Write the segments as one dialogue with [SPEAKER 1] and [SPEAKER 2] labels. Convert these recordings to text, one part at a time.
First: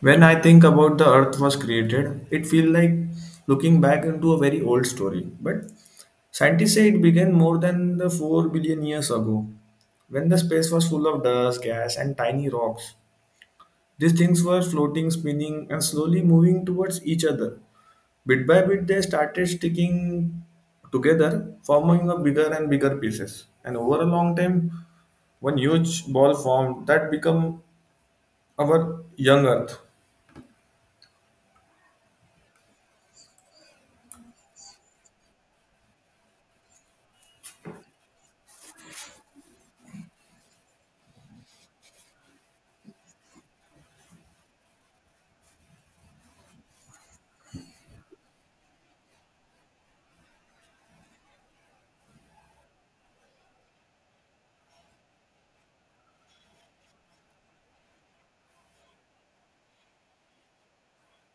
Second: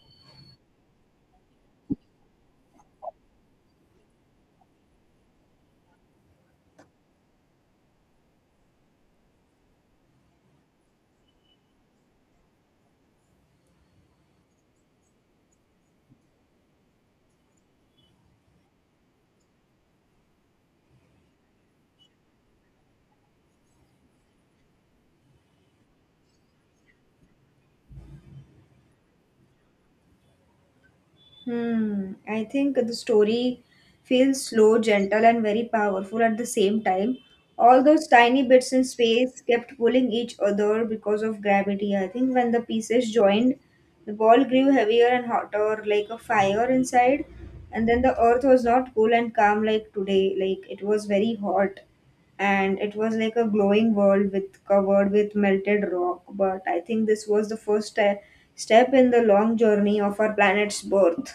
[SPEAKER 1] When I think about the earth was created, it feels like looking back into a very old story. But scientists say it began more than the 4 billion years ago, when the space was full of dust, gas, and tiny rocks. These things were floating, spinning, and slowly moving towards each other. Bit by bit, they started sticking together, forming a bigger and bigger pieces. And over a long time, one huge ball formed that became our young earth.
[SPEAKER 2] Hmm. I think the story feels slow, gentle, and very powerful at the same time. All those tiny bits in space kept pulling each other because of gravity. I think when the pieces joined, the ball grew heavier and hotter, like a fire inside. And then the Earth was not cool and calm like today, like it was very hot and it was like a glowing world with covered with melted rock, but I think this was the first step in the long journey of our planet's birth.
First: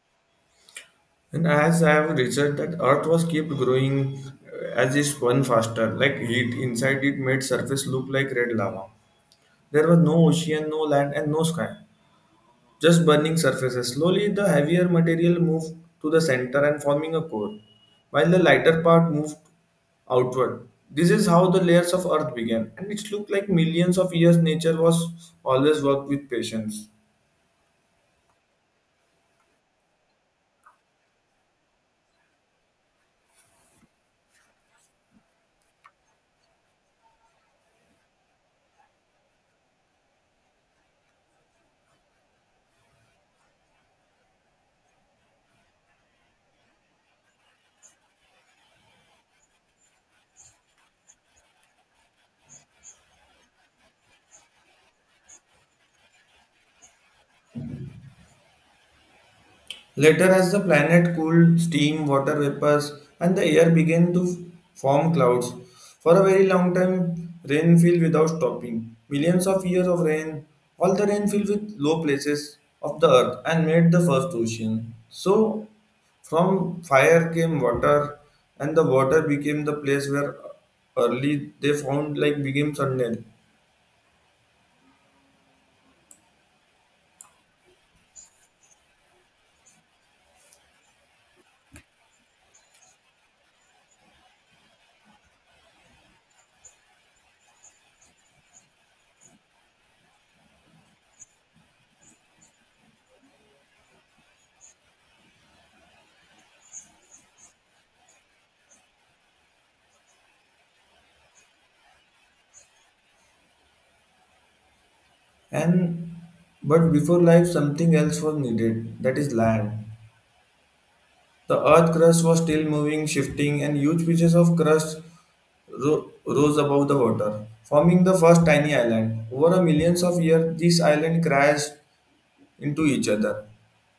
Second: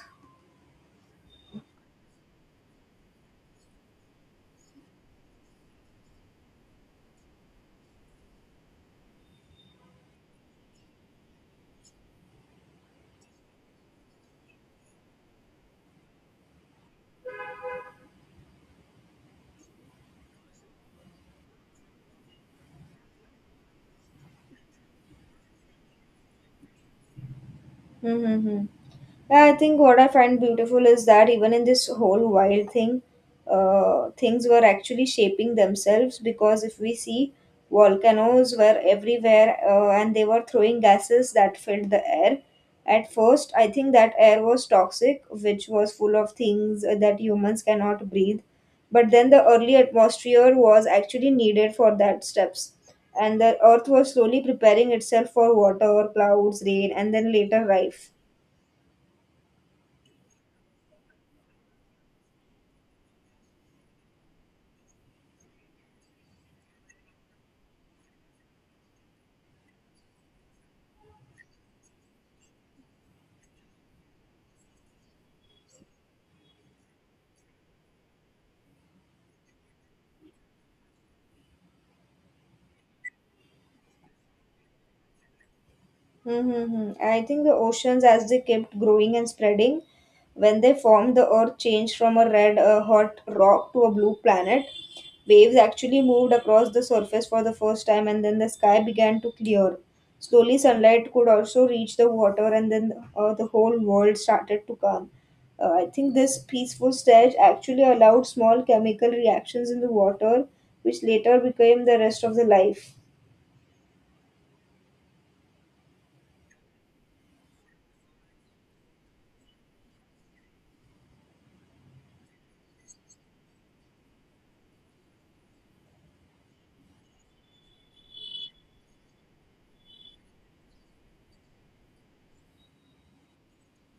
[SPEAKER 1] And as I have researched that Earth was kept growing as it spun faster, like heat inside it made surface look like red lava. There was no ocean, no land, and no sky, just burning surfaces. Slowly, the heavier material moved to the center and forming a core, while the lighter part moved outward. This is how the layers of Earth began, and it looked like millions of years. Nature was always worked with patience.
[SPEAKER 2] Mm-hmm. Yeah, I think what I find beautiful is that even in this whole wild thing, things were actually shaping themselves because if we see volcanoes were everywhere, and they were throwing gases that filled the air. At first, I think that air was toxic, which was full of things that humans cannot breathe. But then the early atmosphere was actually needed for that steps. And the earth was slowly preparing itself for water, clouds, rain, and then later life.
[SPEAKER 1] Later, as the planet cooled, steam, water vapors, and the air began to form clouds. For a very long time, rain fell without stopping. Millions of years of rain, all the rain fell with low places of the earth and made the first ocean. So, from fire came water, and the water became the place where early they found like became sunlight.
[SPEAKER 2] Mm-hmm. I think the oceans, as they kept growing and spreading, when they formed, the Earth changed from a red, hot rock to a blue planet. Waves actually moved across the surface for the first time, and then the sky began to clear. Slowly, sunlight could also reach the water, and then the whole world started to calm. I think this peaceful stage actually allowed small chemical reactions in the water, which later became the rest of the life.
[SPEAKER 1] And but before life, something else was needed. That is land. The earth crust was still moving, shifting, and huge pieces of crust rose above the water, forming the first tiny island. Over a millions of years, these islands crashed into each other,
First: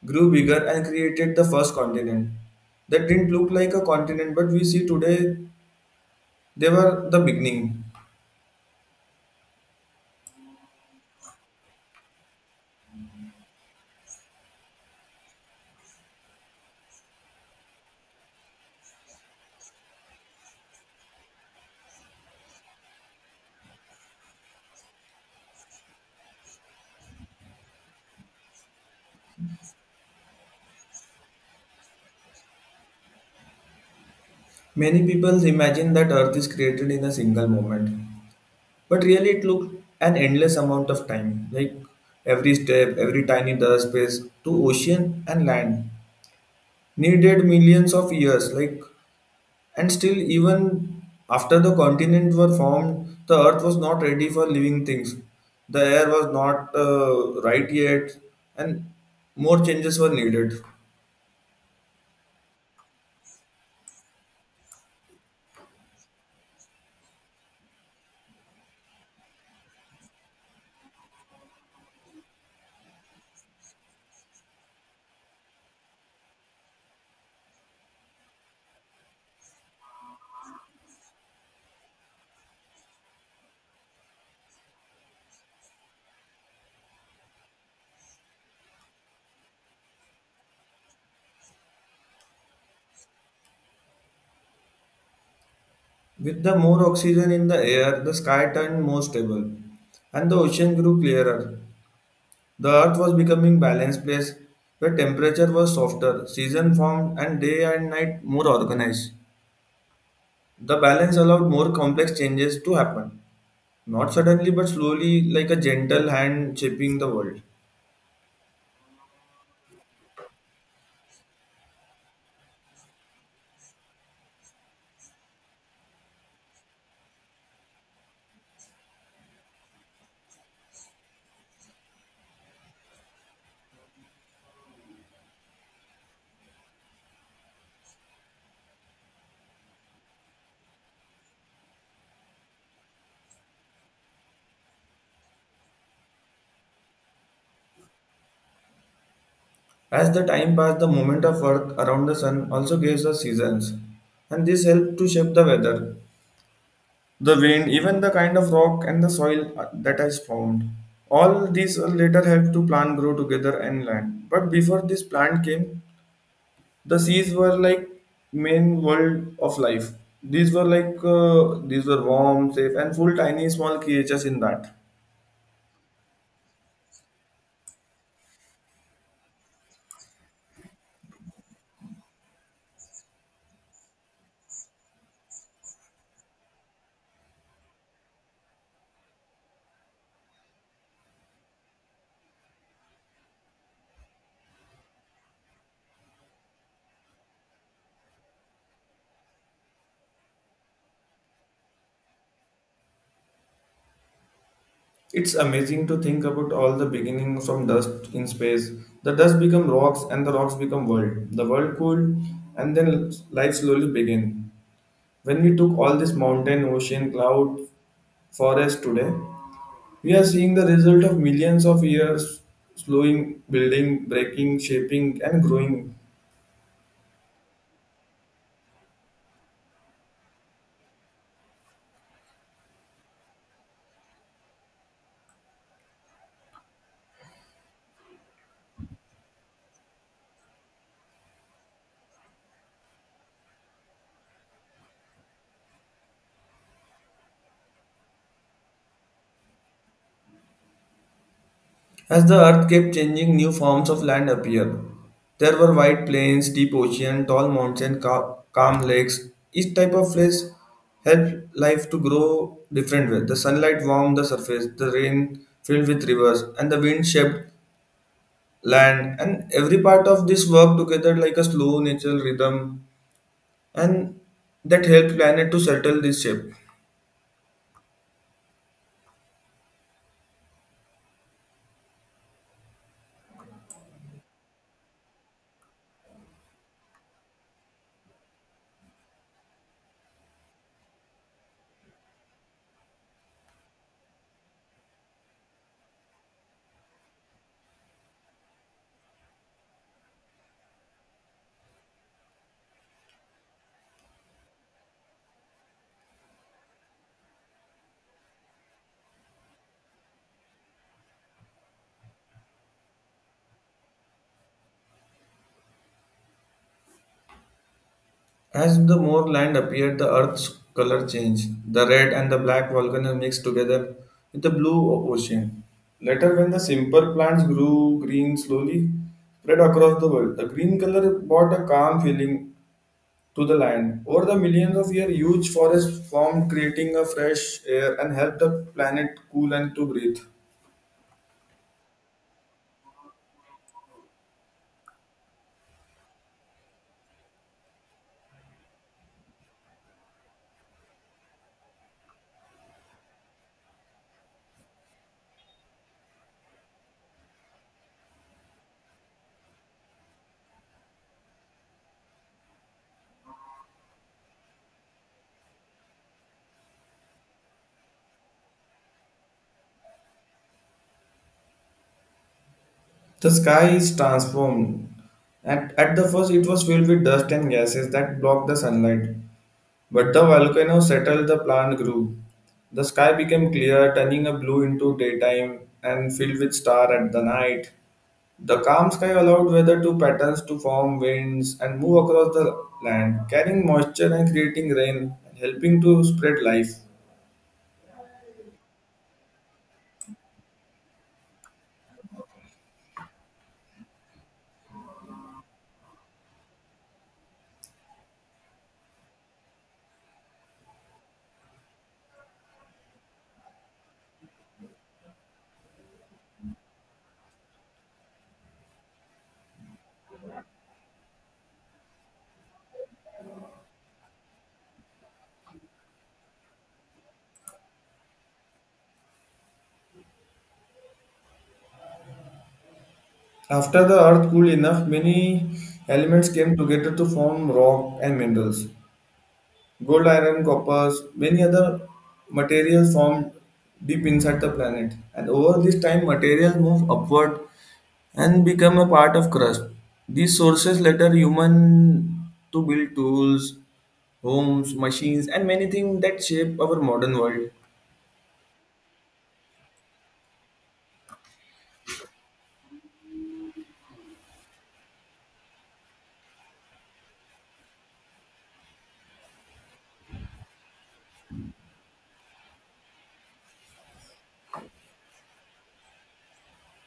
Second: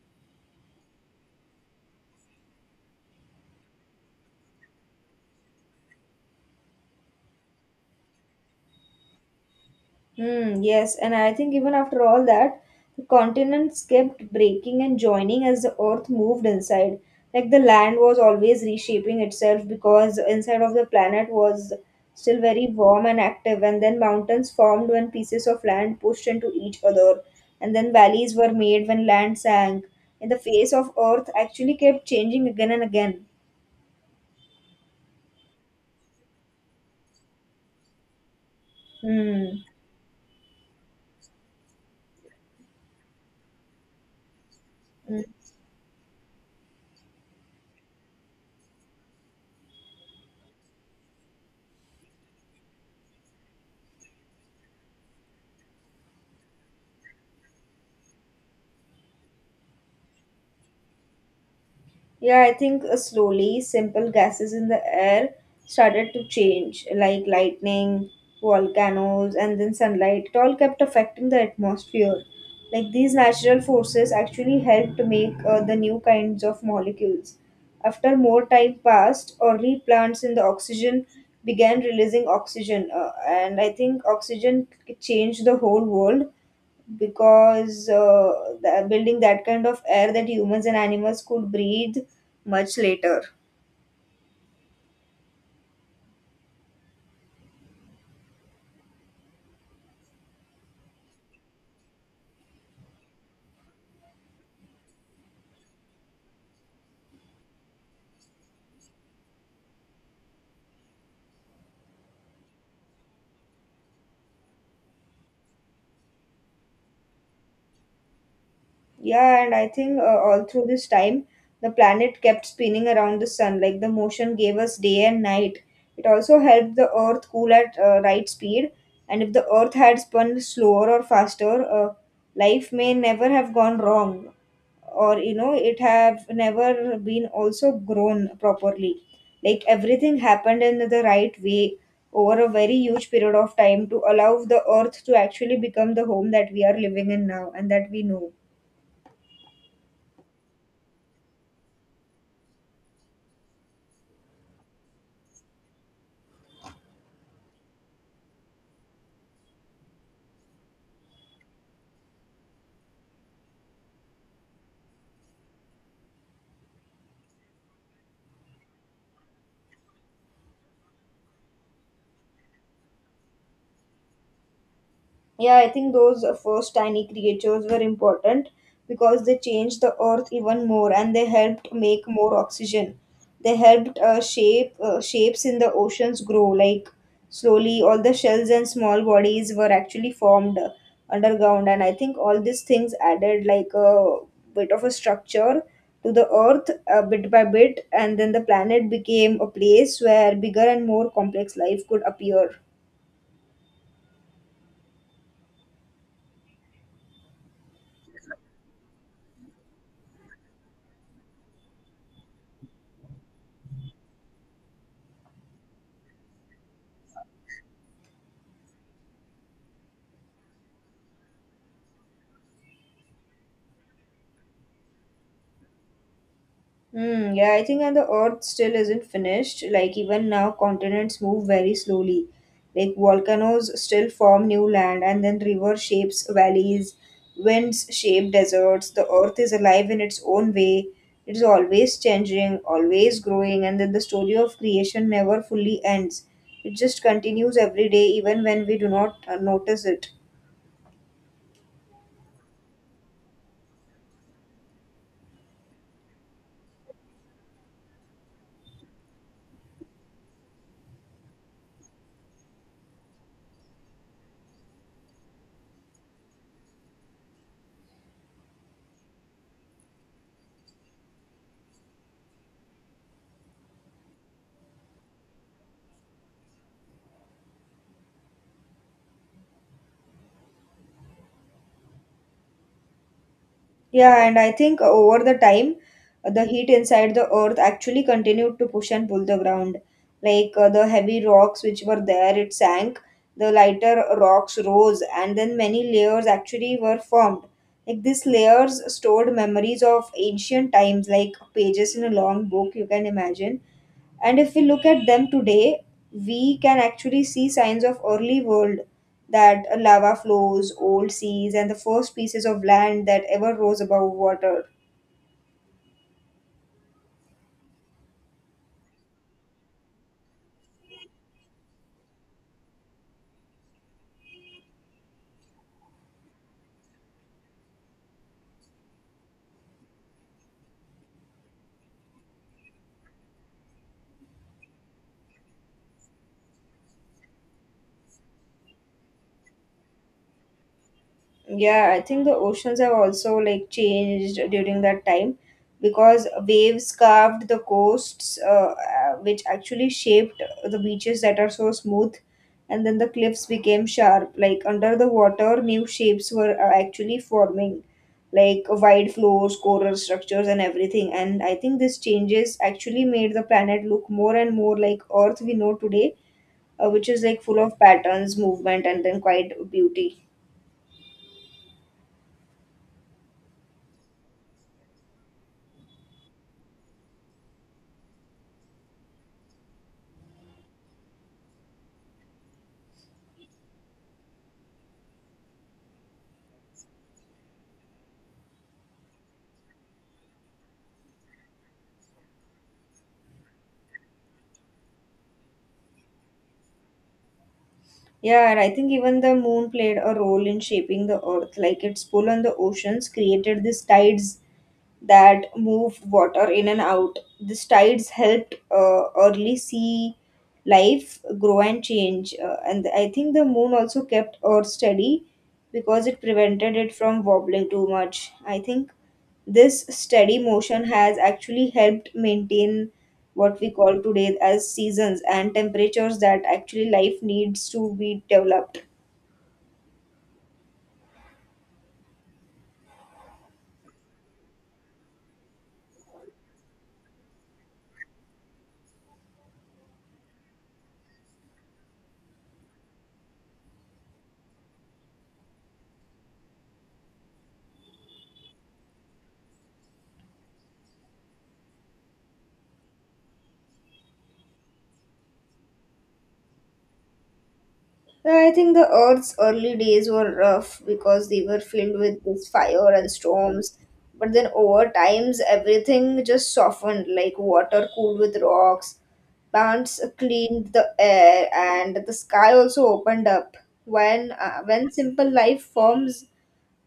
[SPEAKER 1] grew bigger, and created the first continent. That didn't look like a continent, but we see today they were the beginning.
[SPEAKER 2] Hmm, yes, and I think even after all that, the continents kept breaking and joining as the earth moved inside. Like the land was always reshaping itself because inside of the planet was still very warm and active, and then mountains formed when pieces of land pushed into each other, and then valleys were made when land sank. And the face of earth actually kept changing again and again.
[SPEAKER 1] Many people imagine that Earth is created in a single moment, but really it
[SPEAKER 2] Hmm.
[SPEAKER 1] took an endless amount of time, like every step, every tiny dust space to ocean
[SPEAKER 2] Hmm.
[SPEAKER 1] and land needed millions of years, like, and still even after the continents were formed, the earth was not ready for living things. The air was not right yet, and more changes were needed.
[SPEAKER 2] Yeah, I think slowly simple gases in the air started to change, like lightning, volcanoes, and then sunlight. It all kept affecting the atmosphere. Like these natural forces actually helped to make the new kinds of molecules. After more time passed, early plants in the oxygen began releasing oxygen, and I think oxygen changed the whole world because building that kind of air that humans and animals could breathe much later.
[SPEAKER 1] With the more oxygen in the air, the sky turned more stable, and the ocean grew clearer. The earth was becoming balanced place where temperature was softer, season formed, and day and night more organized. The balance allowed more complex changes to happen. Not suddenly, but slowly, like a gentle hand shaping the world.
[SPEAKER 2] Yeah, and I think all through this time, the planet kept spinning around the sun. Like the motion gave us day and night. It also helped the Earth cool at right speed. And if the Earth had spun slower or faster, life may never have gone wrong, or it have never been also grown properly. Like everything happened in the right way over a very huge period of time to allow the Earth to actually become the home that we are living in now and that we know.
[SPEAKER 1] As the time passed, the movement of Earth around the sun also gives us seasons, and this helped to shape the weather, the wind, even the kind of rock and the soil that is found. All these later helped to plant grow together and land. But before this plant came, the seas were like main world of life. These were like these were warm, safe, and full tiny small creatures in that.
[SPEAKER 2] Yeah, I think those first tiny creatures were important because they changed the earth even more and they helped make more oxygen. They helped shapes in the oceans grow. Like slowly all the shells and small bodies were actually formed underground, and I think all these things added like a bit of a structure to the earth bit by bit, and then the planet became a place where bigger and more complex life could appear.
[SPEAKER 1] It's amazing to think about all the beginning from dust in space. The dust become rocks and the rocks become world. The world cooled and then life slowly began. When we took all this mountain, ocean, cloud, forest today, we are seeing the result of millions of years slowing, building, breaking, shaping and growing.
[SPEAKER 2] Hmm, yeah, I think and the Earth still isn't finished. Like even now, continents move very slowly. Like volcanoes still form new land, and then river shapes valleys, winds shape deserts. The Earth is alive in its own way. It is always changing, always growing, and then the story of creation never fully ends. It just continues every day, even when we do not notice it.
[SPEAKER 1] As the earth kept changing, new forms of land appeared. There were wide plains, deep ocean, tall mountains, calm lakes. Each type of place helped life to grow different way. The sunlight warmed the surface, the rain filled with rivers, and the wind shaped land. And every part of this worked together like a slow natural rhythm, and that helped planet to settle this shape.
[SPEAKER 2] Yeah, and I think over the time, the heat inside the earth actually continued to push and pull the ground. Like the heavy rocks which were there, it sank. The lighter rocks rose, and then many layers actually were formed. Like these layers stored memories of ancient times, like pages in a long book, you can imagine, and if we look at them today we can actually see signs of early world, that lava flows, old seas, and the first pieces of land that ever rose above water.
[SPEAKER 1] As the more land appeared, the earth's color changed. The red and the black volcano mixed together with the blue ocean. Later, when the simple plants grew green slowly, spread across the world, the green color brought a calm feeling to the land. Over the millions of years, huge forests formed, creating a fresh air and helped the planet cool and to breathe.
[SPEAKER 2] Yeah, I think the oceans have also like changed during that time because waves carved the coasts, which actually shaped the beaches that are so smooth, and then the cliffs became sharp. Like under the water, new shapes were actually forming, like wide floors, coral structures, and everything. And I think these changes actually made the planet look more and more like Earth we know today, which is like full of patterns, movement, and then quite beauty.
[SPEAKER 1] The sky is transformed. At the first, it was filled with dust and gases that blocked the sunlight. But the volcano settled the plant grew. The sky became clear, turning a blue into daytime and filled with star at the night. The calm sky allowed weather to patterns to form winds and move across the land, carrying moisture and creating rain, helping to spread life.
[SPEAKER 2] Yeah, and I think even the moon played a role in shaping the earth. Like its pull on the oceans created these tides that move water in and out. These tides helped early sea life grow and change. And I think the moon also kept Earth steady because it prevented it from wobbling too much. I think this steady motion has actually helped maintain what we call today as seasons and temperatures that actually life needs to be developed.
[SPEAKER 1] After the earth cooled enough, many elements came together to form rock and minerals. Gold, iron, copper, many other materials formed deep inside the planet. And over this time, materials move upward and become a part of crust. These sources later human to build tools, homes, machines, and many things that shape our modern world.
[SPEAKER 2] I think the Earth's early days were rough because they were filled with this fire and storms. But then over times, everything just softened, like water cooled with rocks, plants cleaned the air, and the sky also opened up. When when simple life forms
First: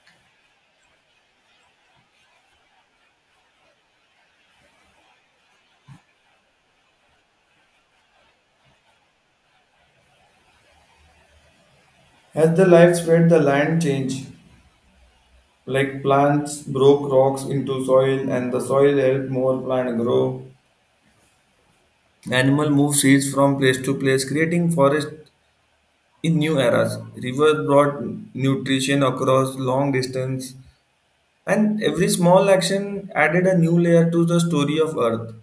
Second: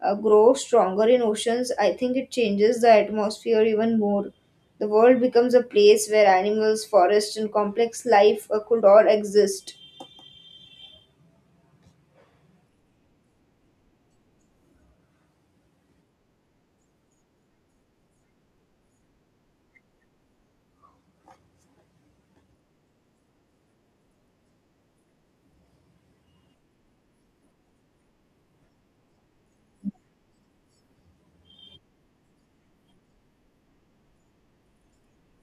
[SPEAKER 2] grow stronger in oceans, I think it changes the atmosphere even more. The world becomes a place where animals, forests, and complex life could all exist.
[SPEAKER 1] As the life spread, the land changed. Like plants broke rocks into soil, and the soil helped more plant grow. Animal move seeds from place to place, creating forest. In new eras, rivers brought nutrition across long distance, and every small action added a new layer to the story of Earth.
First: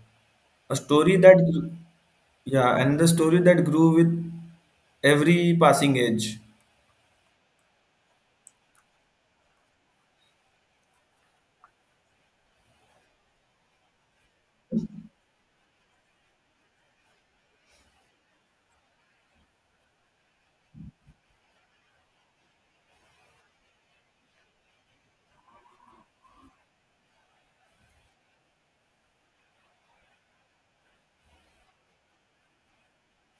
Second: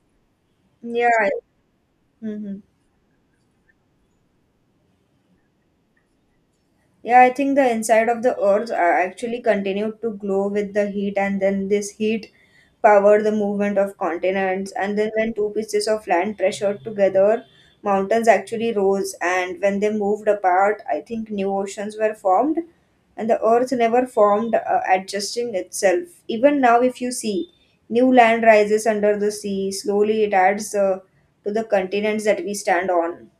[SPEAKER 1] A
[SPEAKER 2] Yeah.
[SPEAKER 1] story that,
[SPEAKER 2] Mm-hmm.
[SPEAKER 1] yeah, and the story that grew with every passing age.
[SPEAKER 2] Yeah, I think the inside of the earth actually continued to glow with the heat, and then this heat powered the movement of continents. And then, when two pieces of land pressured together, mountains actually rose. And when they moved apart, I think new oceans were formed, and the earth never formed, adjusting itself. Even now, if you see, new land rises under the sea. Slowly, it adds to the continents that we stand on.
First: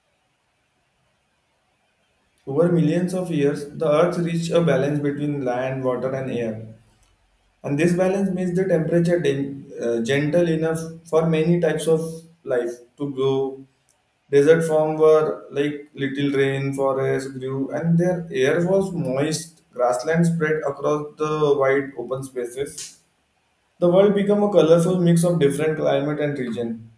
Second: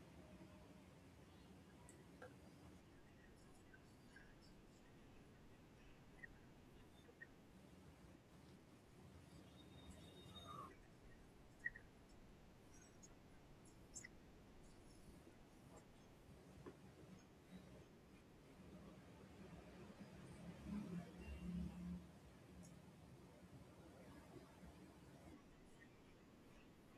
[SPEAKER 1] Over millions of years, the Earth reached a balance between land, water, and air. And this balance makes the temperature gentle enough for many types of life to grow. Desert form were like little rain forest grew, and their air was moist. Grassland spread across the wide open spaces. The world became a colorful mix of different climate and region.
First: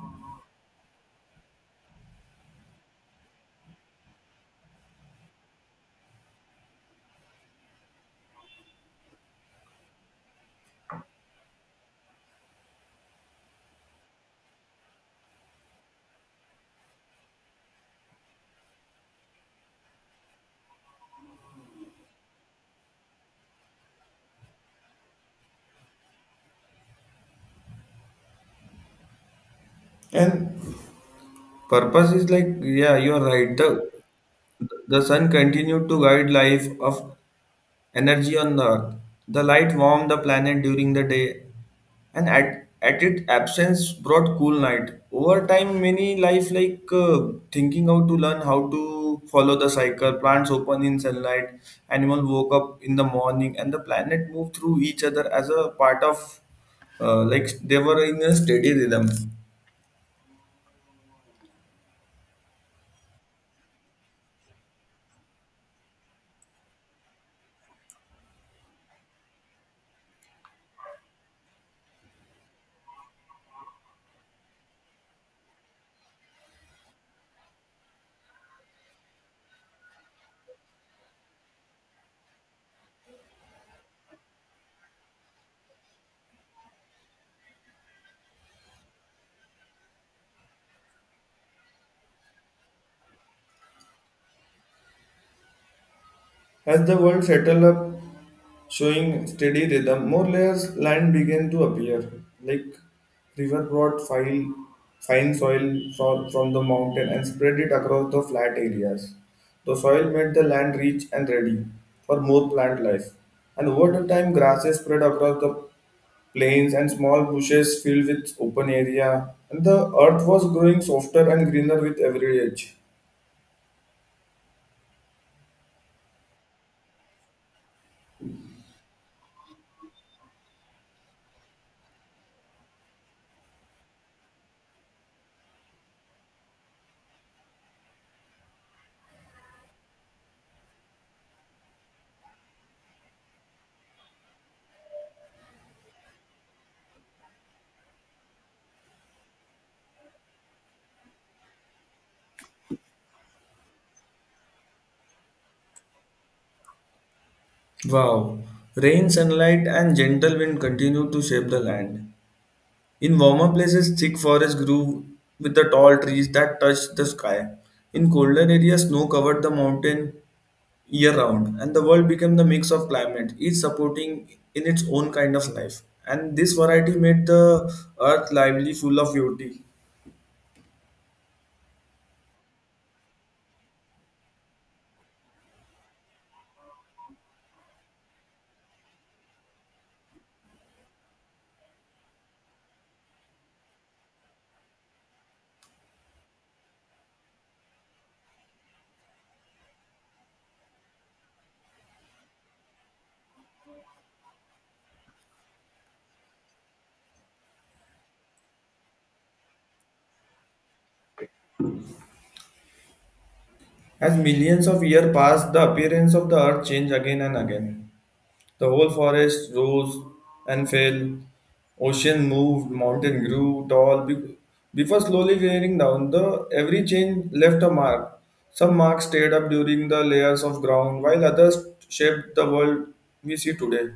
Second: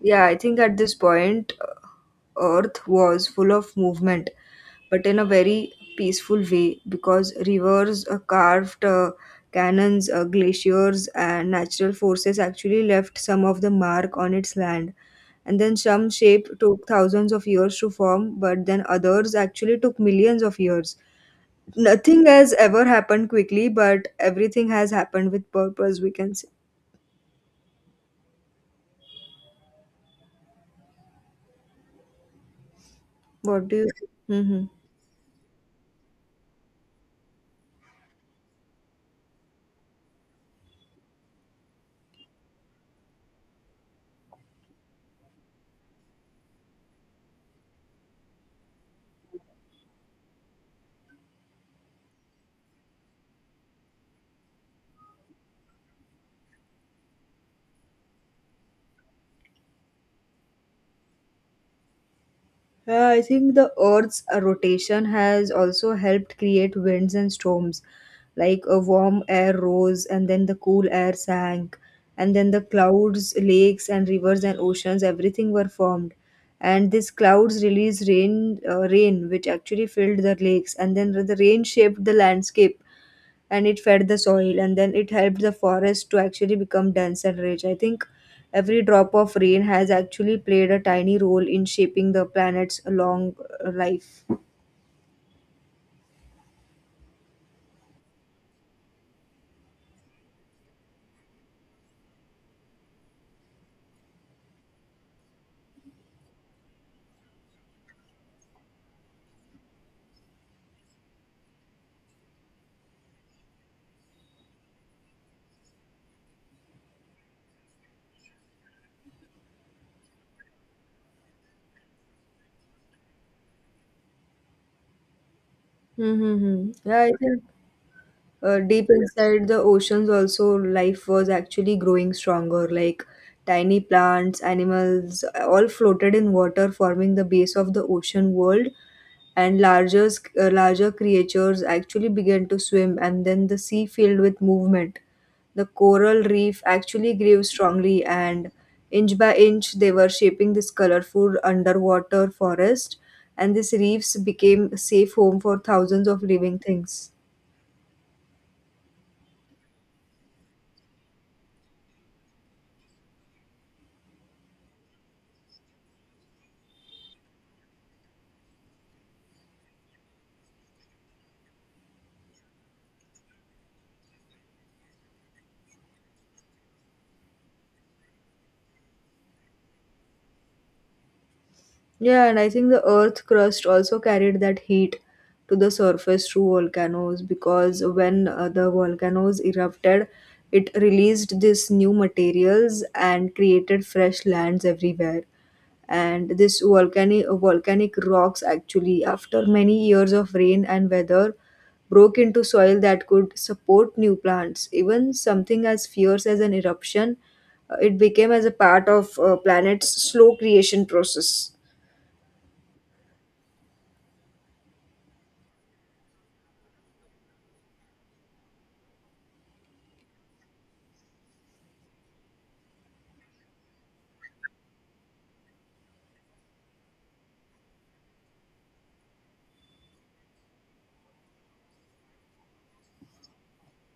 [SPEAKER 2] Yeah, I think at this point, Earth was full of movement, but in a very peaceful way because rivers, carved cannons, glaciers, and natural forces actually left some of the mark on its land. And then some shape took thousands of years to form, but then others actually took millions of years. Nothing has ever happened quickly, but everything has happened with purpose, we can say.
[SPEAKER 1] And purpose is like, yeah, you are right.
[SPEAKER 2] What do you
[SPEAKER 1] The
[SPEAKER 2] think? Hmm.
[SPEAKER 1] the sun continued to guide life of energy on Earth. The light warmed the planet during the day, and at its absence brought cool night. Over time, many life like thinking how to learn how to follow the cycle. Plants open in sunlight, animals woke up in the morning, and the planet moved through each other as a part of like they were in a steady rhythm.
[SPEAKER 2] Yeah, I think the Earth's rotation has also helped create winds and storms. Like a warm air rose, and then the cool air sank, and then the clouds, lakes, and rivers and oceans, everything were formed. And these clouds released rain, which actually filled the lakes, and then the rain shaped the landscape and it fed the soil and then it helped the forest to actually become dense and rich. I think every drop of rain has actually played a tiny role in shaping the planet's long life.
[SPEAKER 1] As the world settled up, showing steady rhythm, more layers land began to appear, like river brought fine soil from the mountain and spread it across the flat areas. The soil made the land rich and ready for more plant life. And over the time, grasses spread across the plains and small bushes filled with open area. And the earth was growing softer and greener with every age.
[SPEAKER 2] Mm-hmm. Yeah, I think deep, Yeah, inside the oceans also life was actually growing stronger, like tiny plants, animals, all floated in water forming the base of the ocean world, and larger creatures actually began to swim, and then the sea filled with movement. The coral reef actually grew strongly, and inch by inch they were shaping this colorful underwater forest, and these reefs became a safe home for thousands of living things.
[SPEAKER 1] Wow, rain, sunlight, and gentle wind continued to shape the land. In warmer places, thick forests grew with the tall trees that touched the sky. In colder areas, snow covered the mountain year round, and the world became the mix of climate, each supporting in its own kind of life. And this variety made the earth lively, full of beauty.
[SPEAKER 2] Yeah, and I think the earth crust also carried that heat to the surface through volcanoes because when the volcanoes erupted, it released this new materials and created fresh lands everywhere. And this volcanic rocks actually, after many years of rain and weather, broke into soil that could support new plants. Even something as fierce as an eruption, it became as a part of planet's slow creation process.
[SPEAKER 1] As millions of years passed, the appearance of the earth changed again and again. The whole forest rose and fell. Ocean moved, mountain grew tall before slowly wearing down. The every change left a mark. Some marks stayed up during the layers of ground, while others shaped the world we see today.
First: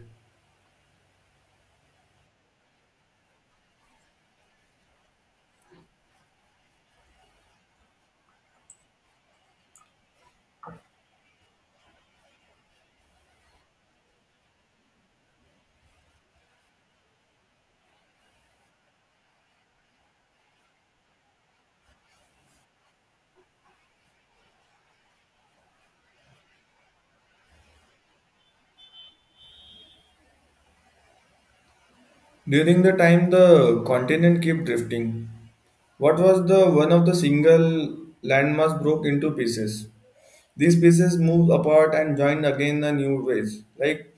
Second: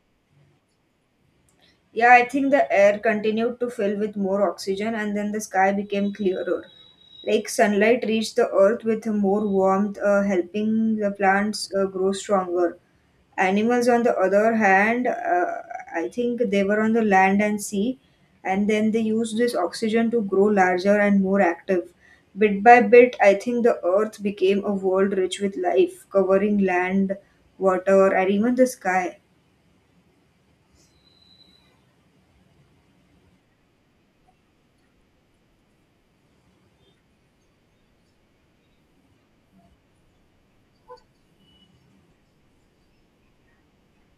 [SPEAKER 2] Yeah, I think the air continued to fill with more oxygen and then the sky became clearer. Like sunlight reached the earth with more warmth, helping the plants grow stronger. Animals, on the other hand, I think they were on the land and sea, and then they used this oxygen to grow larger and more active. Bit by bit, I think the earth became a world rich with life, covering land, water, and even the sky.
[SPEAKER 1] During the time, the continent kept drifting. What was the one of the single landmass broke into pieces. These pieces moved apart and joined again in new ways. Like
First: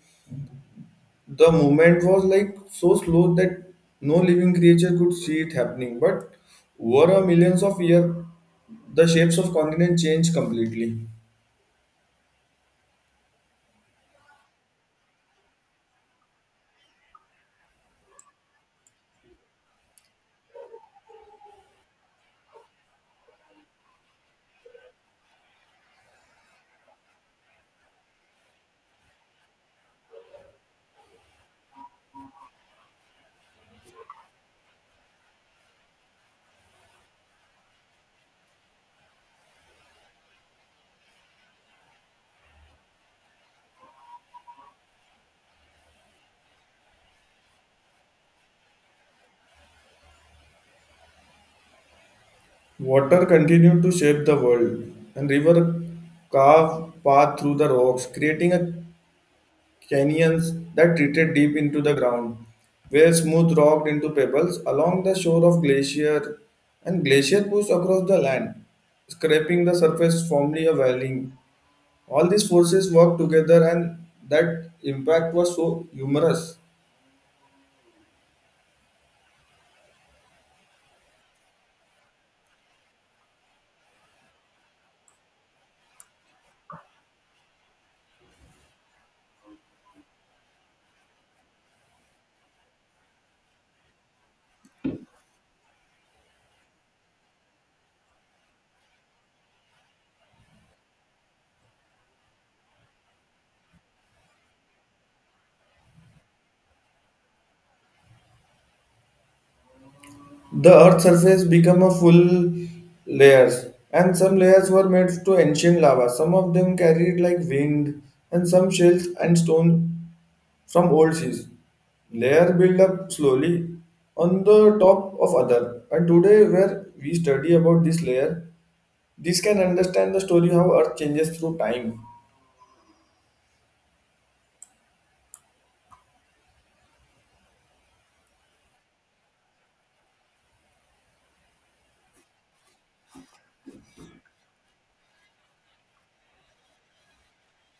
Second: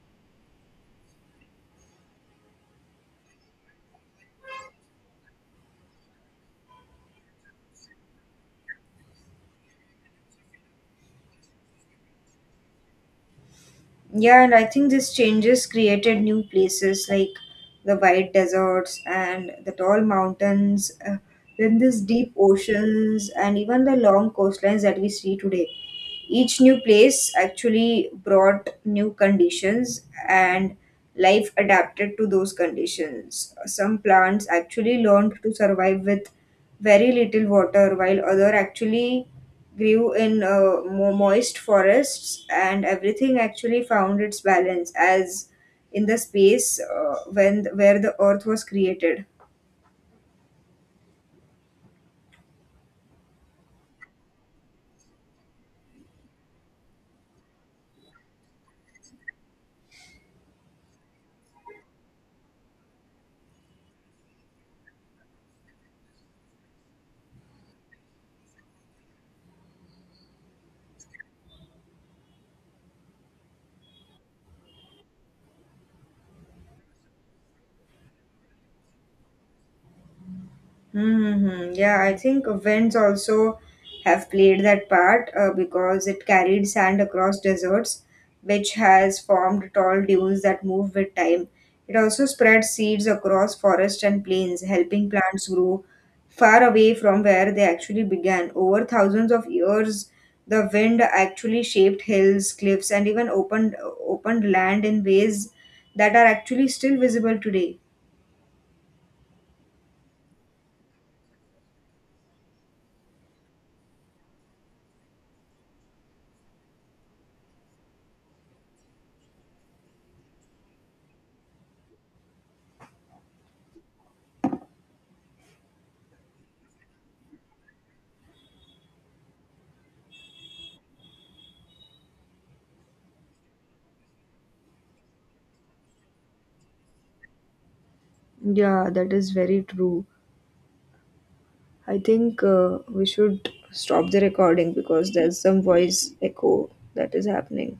[SPEAKER 1] the movement was like so slow that no living creature could see it happening, but over a millions of years the shapes of continents changed completely.
[SPEAKER 2] Yeah, and I think these changes created new places like the white deserts and the tall mountains, then these deep oceans, and even the long coastlines that we see today. Each new place actually brought new conditions, and life adapted to those conditions. Some plants actually learned to survive with very little water, while other actually grew in moist forests, and everything actually found its balance as in the space when where the earth was created.
[SPEAKER 1] Water continued to shape the world, and river carved path through the rocks, creating a canyons that retreated deep into the ground, where smooth rocked into pebbles along the shore of glacier, and glacier pushed across the land, scraping the surface, forming a valley. All these forces worked together, and that impact was so humorous.
[SPEAKER 2] Mm-hmm. Yeah, I think winds also have played that part because it carried sand across deserts, which has formed tall dunes that move with time. It also spread seeds across forests and plains, helping plants grow far away from where they actually began. Over thousands of years, the wind actually shaped hills, cliffs, and even opened land in ways that are actually still visible today.
[SPEAKER 1] The Earth's surface became a full layers, and some layers were made to ancient lava. Some of them carried like wind, and some shells and stone from old seas. Layer build up slowly on the top of other. And today, where we study about this layer, this can understand the story how Earth changes through time.
[SPEAKER 2] Yeah, that is very true. I think we should stop the recording because there's some voice echo that is happening.